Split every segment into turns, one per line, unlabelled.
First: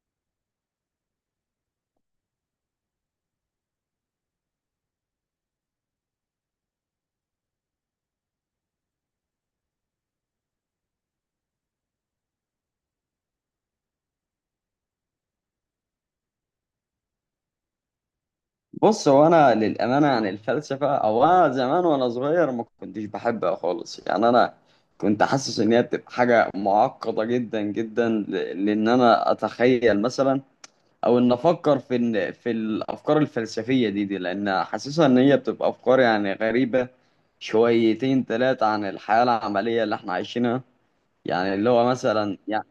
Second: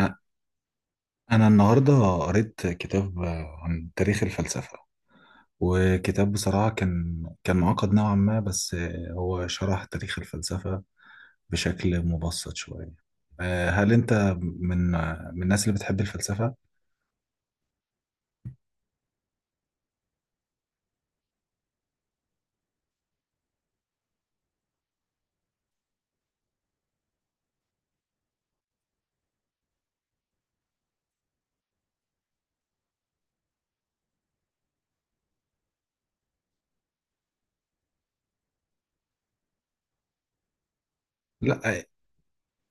أ- أنا النهاردة قريت كتاب عن تاريخ الفلسفة. وكتاب بصراحة كان معقد نوعا ما، بس هو شرح تاريخ الفلسفة بشكل مبسط شوية. هل أنت من من الناس اللي بتحب الفلسفة؟
بص هو انا للامانه عن الفلسفه او انا زمان وانا صغير ما كنتش بحبها خالص. يعني انا كنت حاسس ان هي بتبقى حاجه معقده جدا جدا لان انا اتخيل مثلا او ان افكر في إن في الافكار الفلسفيه دي لان حاسسها ان هي بتبقى افكار يعني غريبه شويتين ثلاثه عن الحياه العمليه اللي احنا عايشينها، يعني
لا.
اللي هو مثلا يعني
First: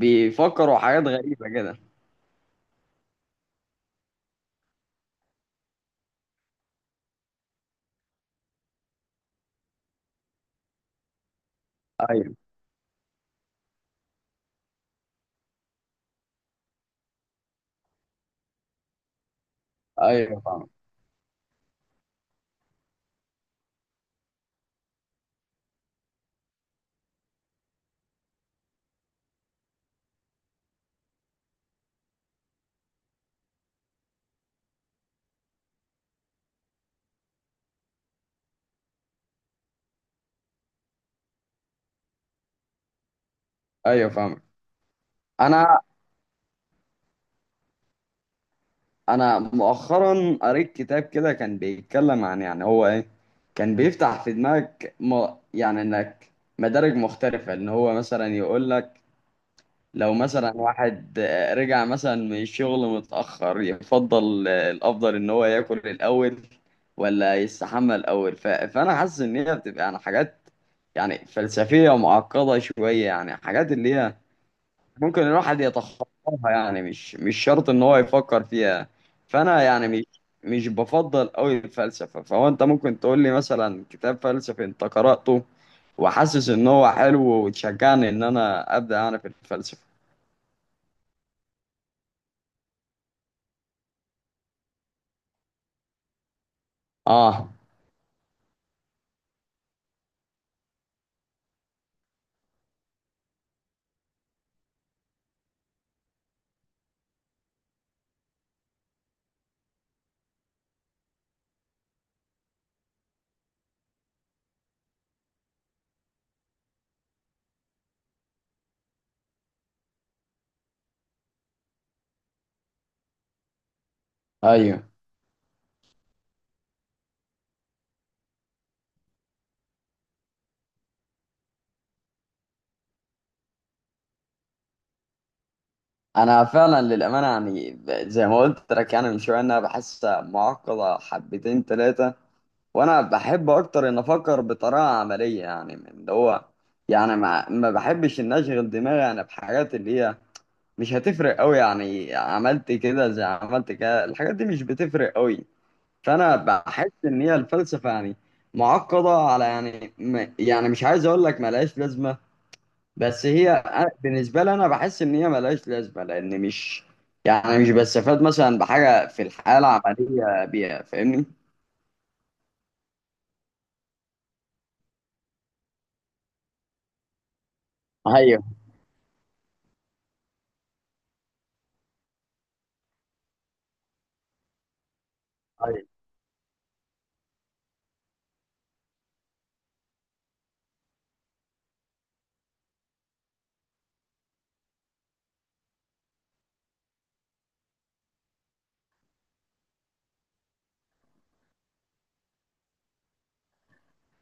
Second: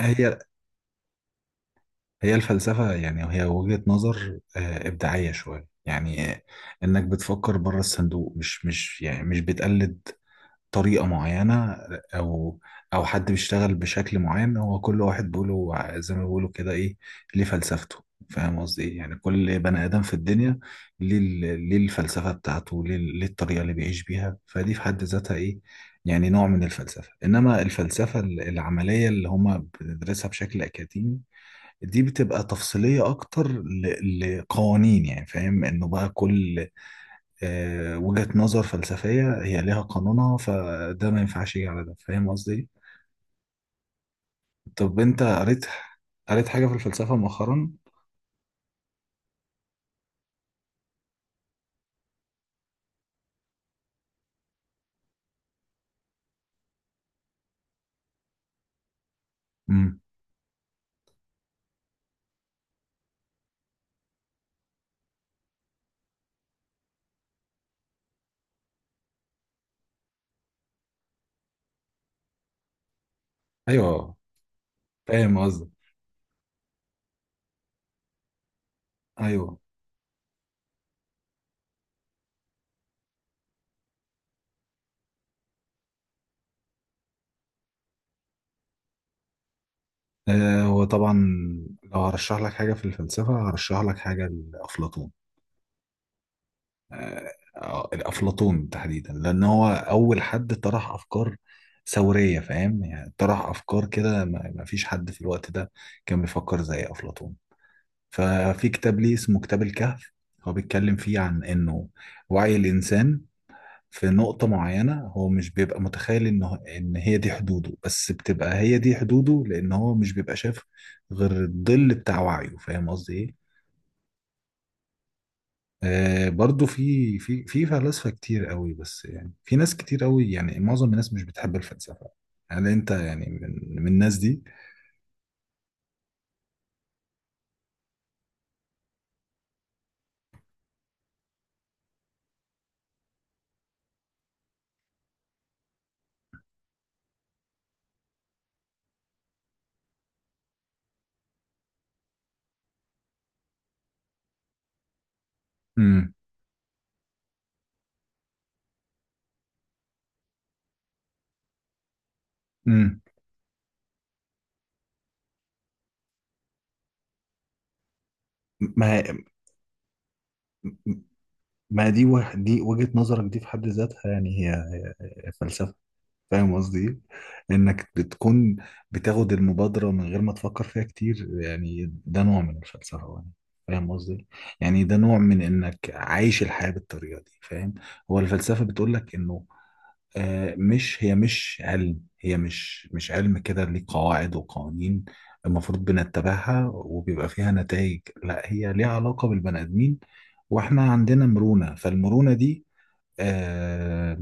هي
حاجات غريبه كده.
هي الفلسفة، يعني هي وجهة نظر إبداعية شوية، يعني إنك بتفكر بره الصندوق، مش مش يعني مش بتقلد طريقة معينة.
ايوه،
أو أو حد بيشتغل بشكل معين. هو كل واحد بيقوله، زي ما بيقولوا كده، إيه ليه فلسفته. فاهم قصدي إيه؟ يعني كل بني آدم في
ايوه
الدنيا،
فاهم.
ليه الفلسفة بتاعته، ليه الطريقة اللي بيعيش بيها، فدي في حد ذاتها إيه. يعني نوع من الفلسفة. إنما الفلسفة العملية اللي هما بندرسها بشكل أكاديمي، دي بتبقى تفصيلية أكتر لقوانين. يعني فاهم إنه بقى كل وجهة نظر فلسفية هي ليها قانونها، فده ما ينفعش يجي على ده. فاهم قصدي؟
ايوه فاهم.
طب انت قريت،
انا
حاجة في الفلسفة مؤخرا؟
انا مؤخرا قريت كتاب كده كان بيتكلم عن، يعني هو ايه، كان بيفتح في دماغك يعني انك مدارج مختلفة، ان هو مثلا يقول لك
امم.
لو مثلا واحد رجع مثلا من الشغل متأخر يفضل، الافضل ان هو ياكل الاول ولا يستحمى الاول. فانا حاسس ان هي بتبقى يعني حاجات يعني فلسفية معقدة شوية، يعني حاجات اللي هي
ايوه،
ممكن
فاهم
الواحد
قصدي.
يتخطاها، يعني مش شرط ان هو يفكر فيها.
ايوه.
فانا يعني مش مش بفضل قوي الفلسفه. فهو انت ممكن تقول لي مثلا كتاب فلسفي انت قراته وحاسس ان هو حلو وتشجعني ان انا ابدا انا في الفلسفه.
هو طبعا لو هرشح لك حاجة في الفلسفة، هرشح لك حاجة لأفلاطون.
اه،
الأفلاطون تحديدا، لأن هو أول حد طرح أفكار ثورية. فاهم؟ يعني طرح أفكار كده ما فيش حد في الوقت ده كان بيفكر زي أفلاطون. ففي كتاب ليه اسمه كتاب الكهف. هو بيتكلم فيه عن انه وعي الانسان في نقطة معينة، هو مش بيبقى متخيل انه ان هي دي حدوده، بس بتبقى هي دي حدوده لان هو مش بيبقى شاف غير الظل بتاع وعيه. فاهم قصدي ايه؟
ايوه.
برضو في فلاسفة كتير قوي، بس يعني في ناس كتير قوي، يعني معظم الناس مش بتحب الفلسفة. هل انت يعني من الناس دي؟
انا فعلا للامانه يعني زي ما قلت لك، يعني من شويه إن انا بحسها معقده حبتين ثلاثه، وانا بحب اكتر ان افكر بطريقه عمليه، يعني من اللي هو يعني ما بحبش ان اشغل دماغي انا بحاجات اللي هي مش هتفرق قوي، يعني عملت كده زي عملت كده الحاجات دي مش بتفرق قوي.
امم.
فانا بحس ان هي الفلسفه يعني معقده على، يعني يعني مش عايز اقول لك ملهاش لازمه،
امم.
بس هي بالنسبه لي انا بحس ان هي ملهاش لازمه، لان مش يعني مش بستفاد مثلا
ما
بحاجه في الحياه العمليه بيها. فاهمني؟
ما دي دي وجهة نظرك. دي في حد ذاتها، يعني هي هي فلسفة. فاهم قصدي إيه؟ انك
ايوه.
بتكون بتاخد المبادرة من غير ما تفكر فيها كتير. يعني ده نوع من الفلسفة، يعني فاهم قصدي إيه؟ يعني ده نوع من انك
ايوه.
عايش الحياة بالطريقة دي. فاهم. هو الفلسفة بتقول لك انه مش، هي مش علم. هي مش علم كده ليه قواعد وقوانين المفروض بنتبعها وبيبقى فيها نتائج. لا، هي ليها علاقة بالبني آدمين. واحنا عندنا مرونة. فالمرونة دي آه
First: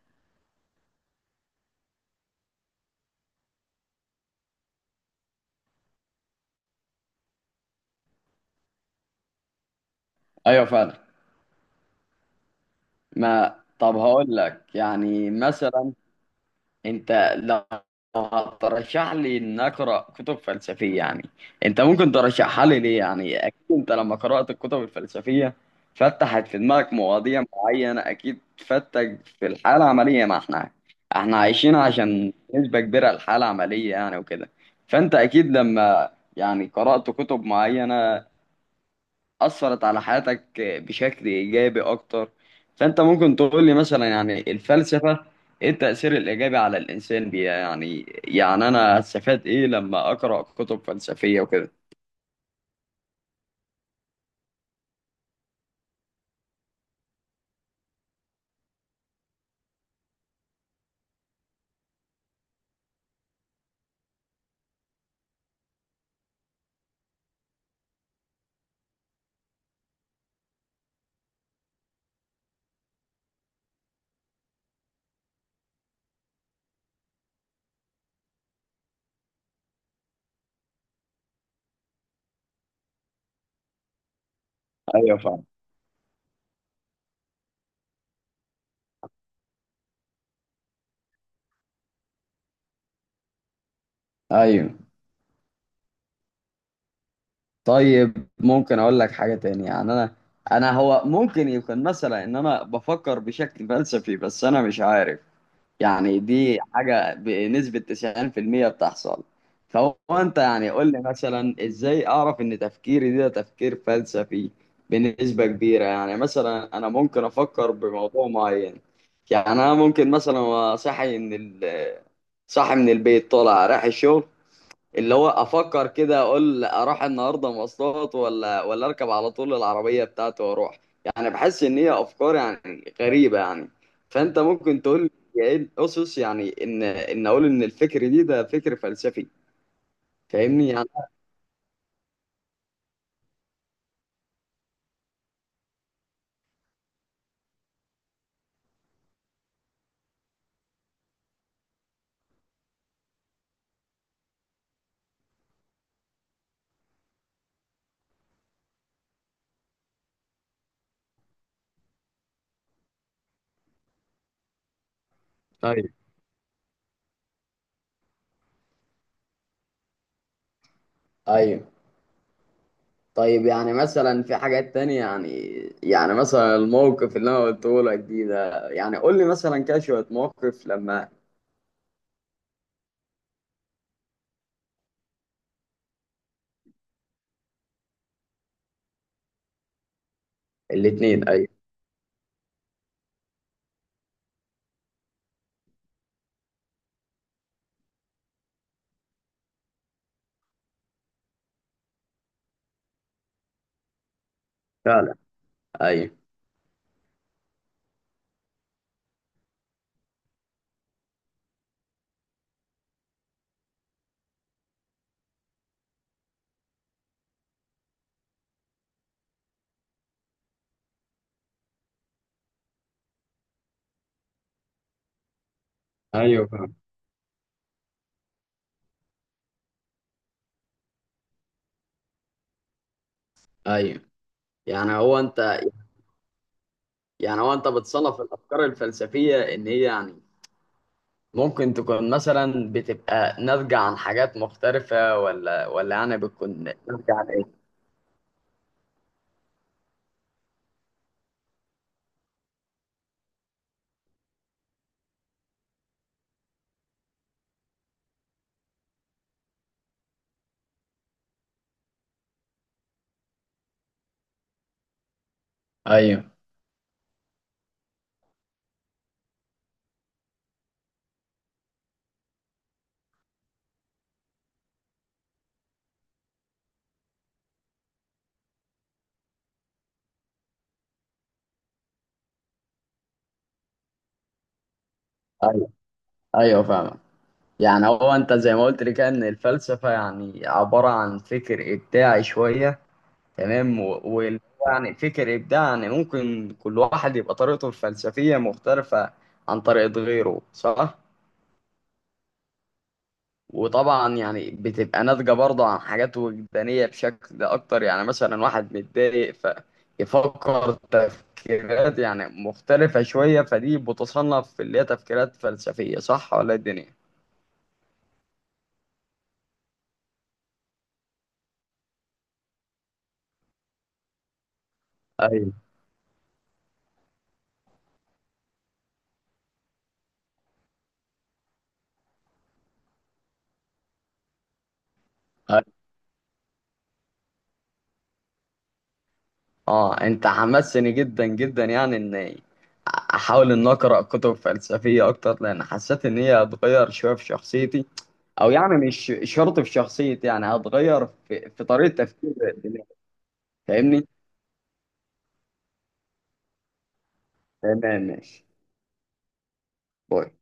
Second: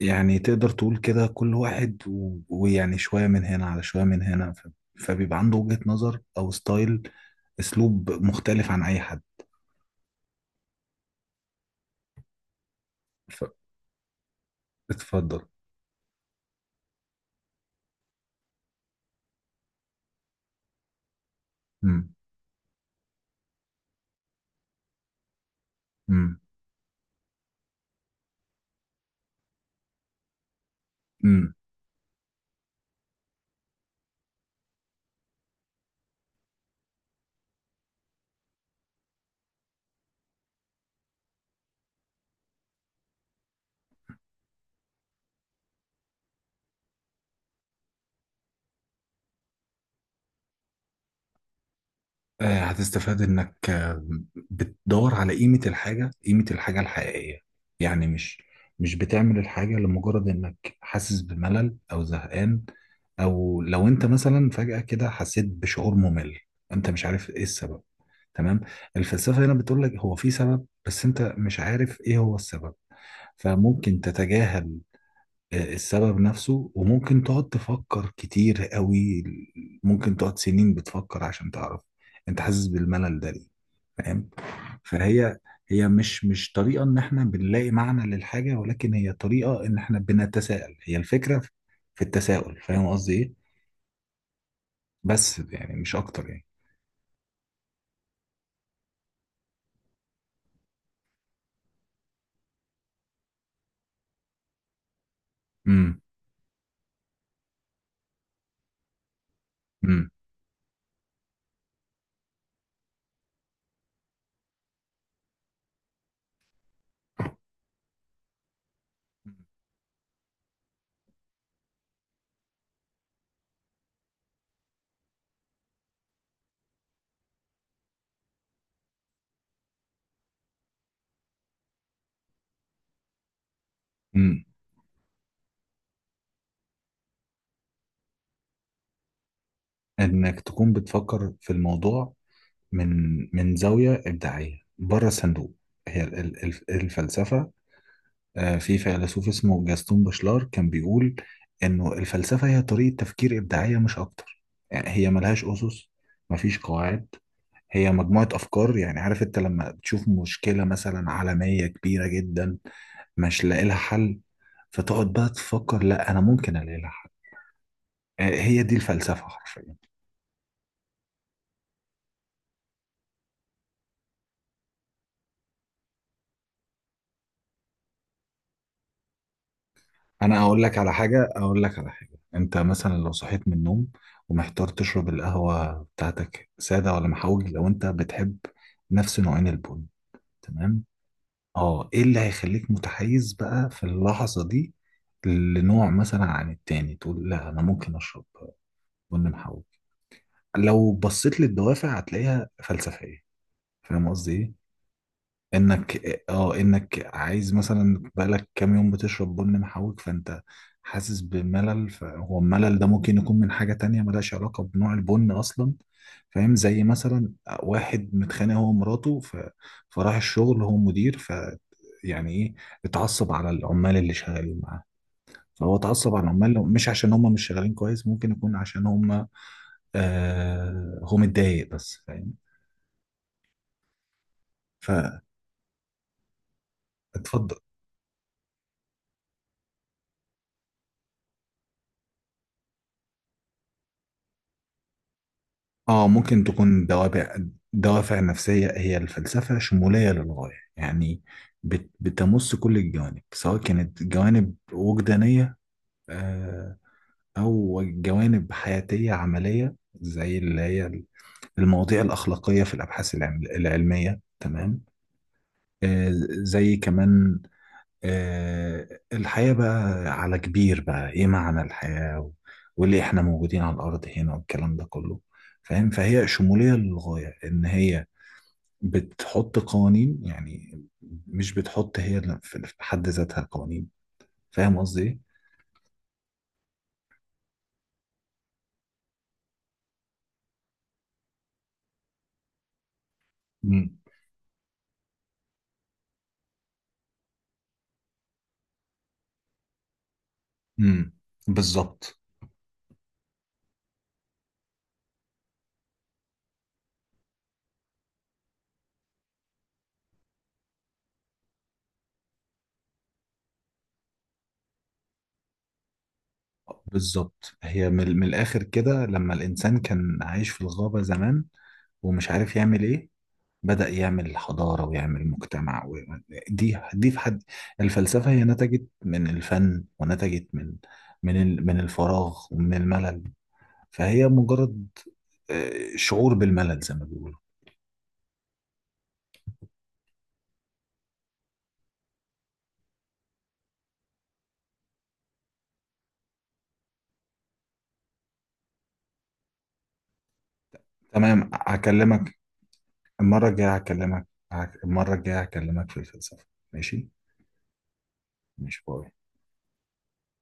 يعني تقدر تقول كده كل واحد ويعني شوية من هنا على شوية من هنا، فبيبقى عنده وجهة نظر أو ستايل، أسلوب مختلف عن أي حد.
ايوه فعلا.
ف-
ما طب هقول لك يعني
اتفضل.
مثلا، انت لو هترشح لي ان اقرا كتب فلسفيه، يعني انت ممكن
مم.
ترشحها لي ليه؟ يعني اكيد انت لما قرات الكتب الفلسفيه فتحت في دماغك مواضيع معينه، اكيد فتك في الحاله العمليه ما احنا
مم.
عايشين عشان نسبه كبيره الحاله العمليه يعني وكده. فانت اكيد لما يعني قرات كتب معينه أثرت على حياتك بشكل إيجابي أكتر، فأنت ممكن تقول لي مثلا يعني الفلسفة إيه التأثير الإيجابي على الإنسان بيها؟ يعني يعني أنا هستفاد إيه لما أقرأ كتب فلسفية وكده؟
هتستفاد انك بتدور على قيمة الحاجة، قيمة الحاجة الحقيقية. يعني مش بتعمل الحاجة لمجرد انك حاسس بملل او زهقان، او لو انت مثلا فجأة كده حسيت بشعور ممل، انت مش عارف ايه السبب. تمام. الفلسفة هنا بتقول لك هو في سبب، بس انت مش عارف ايه هو السبب. فممكن تتجاهل السبب نفسه، وممكن تقعد تفكر كتير قوي. ممكن تقعد سنين بتفكر عشان تعرف انت حاسس بالملل ده ليه. فاهم.
ايوه
فهي
فاهم.
هي مش طريقة ان احنا بنلاقي معنى للحاجة، ولكن هي طريقة ان احنا بنتساءل. هي الفكرة في التساؤل. فاهم قصدي ايه؟
ايوه.
بس يعني مش اكتر، يعني.
طيب ممكن اقول لك حاجه تانية يعني، انا انا هو ممكن يكون مثلا ان انا بفكر بشكل فلسفي بس انا مش عارف،
امم.
يعني دي حاجة بنسبة 90% بتحصل. فهو
امم.
انت يعني قول لي مثلا ازاي اعرف ان تفكيري ده تفكير فلسفي بنسبة كبيرة؟ يعني مثلا انا ممكن افكر بموضوع معين، يعني انا ممكن مثلا أبقى صاحي ان صاحي من البيت طالع رايح الشغل، اللي هو افكر كده اقول اروح النهارده مواصلات ولا اركب على طول العربيه بتاعتي واروح. يعني بحس ان هي افكار يعني غريبه يعني. فانت
امم.
ممكن تقول لي ايه الاسس يعني ان اقول ان الفكر دي ده فكر فلسفي؟
انك
فاهمني
تكون
يعني.
بتفكر في الموضوع من زاوية إبداعية بره الصندوق. هي الفلسفة. في فيلسوف اسمه جاستون بشلار كان بيقول انه الفلسفة هي طريقة تفكير إبداعية مش أكتر. يعني هي ملهاش أسس، مفيش قواعد. هي مجموعة أفكار. يعني عارف أنت لما بتشوف مشكلة مثلا عالمية كبيرة جدا مش لاقي لها حل، فتقعد بقى تفكر،
طيب.
لا أنا ممكن ألاقي لها حل. هي دي الفلسفة حرفيا.
طيب. طيب يعني مثلا في حاجات تانية يعني، يعني مثلا الموقف اللي انا قلته لك دي ده، يعني قول لي مثلا كده شوية
أنا
موقف لما.
أقول لك على حاجة، أنت مثلا لو صحيت من النوم ومحتار تشرب القهوة بتاعتك سادة ولا محوج، لو أنت بتحب نفس نوعين البن. تمام.
الاتنين ايوه.
اه ايه اللي هيخليك متحيز بقى في اللحظة دي لنوع مثلا عن التاني؟ تقول لا، انا ممكن اشرب بن محوج. لو بصيت للدوافع هتلاقيها فلسفية. فاهم قصدي ايه؟
فعلا.
انك
ايوه.
اه انك عايز مثلا بقالك كام يوم بتشرب بن محوج، فانت حاسس بملل. فهو الملل ده ممكن يكون من حاجة تانية ملهاش علاقة بنوع البن اصلا. فاهم. زي مثلا واحد متخانق هو ومراته، فراح الشغل، هو مدير، يعني ايه، اتعصب على العمال اللي شغالين معاه. فهو اتعصب على
ايوه
العمال،
فاهم.
مش عشان هم مش شغالين كويس، ممكن يكون عشان هم هو متضايق بس. فاهم.
ايوه. يعني هو انت، يعني هو
فاتفضل.
انت بتصنف الافكار الفلسفيه ان هي يعني ممكن تكون مثلا بتبقى ناتجه عن حاجات مختلفه ولا
اه
يعني
ممكن
بتكون
تكون
ناتجه عن
دوافع،
ايه؟
دوافع نفسية. هي الفلسفة شمولية للغاية. يعني بتمس كل الجوانب، سواء كانت جوانب وجدانية، آه، أو جوانب حياتية عملية، زي اللي هي المواضيع الأخلاقية في الأبحاث العلمية. تمام. آه،
ايوه.
زي كمان الحياة بقى على كبير، بقى ايه معنى الحياة، وليه احنا موجودين على الارض هنا والكلام ده كله. فاهم. فهي شمولية للغاية ان هي بتحط قوانين. يعني مش بتحط هي في حد ذاتها قوانين. فاهم قصدي ايه؟
ايوه. ايوه فاهمك. يعني هو انت زي ما قلت لي كده ان الفلسفه يعني عباره عن فكر ابداعي شويه، تمام.
مم.
و... و... يعني فكر ابداعي يعني ممكن كل واحد يبقى طريقته الفلسفيه مختلفه عن طريقه غيره، صح؟
امم. بالظبط.
وطبعا يعني بتبقى ناتجة برضه عن حاجات وجدانية بشكل أكتر، يعني مثلا واحد متضايق فيفكر تفكيرات يعني مختلفة شوية، فدي بتصنف في اللي هي تفكيرات فلسفية، صح ولا إيه الدنيا؟
بالظبط. هي من الاخر كده لما الانسان كان عايش في الغابة زمان ومش عارف يعمل ايه، بدأ يعمل حضارة ويعمل
ايوه.
مجتمع دي دي في حد الفلسفة هي نتجت من الفن، ونتجت من الفراغ ومن الملل. فهي مجرد
أيوة.
شعور بالملل زي ما بيقولوا.
اه، انت حمسني جدا جدا يعني ان احاول ان اقرا كتب فلسفيه اكتر، لان حسيت ان هي هتغير شويه في شخصيتي، او يعني مش شرط في شخصيتي، يعني هتغير
تمام.
في طريقه
هكلمك
تفكيري.
المرة الجاية
فاهمني؟
هكلمك هك- المرة الجاية هكلمك في الفلسفة. ماشي.
تمام. ماشي.
ماشي. باي.
باي.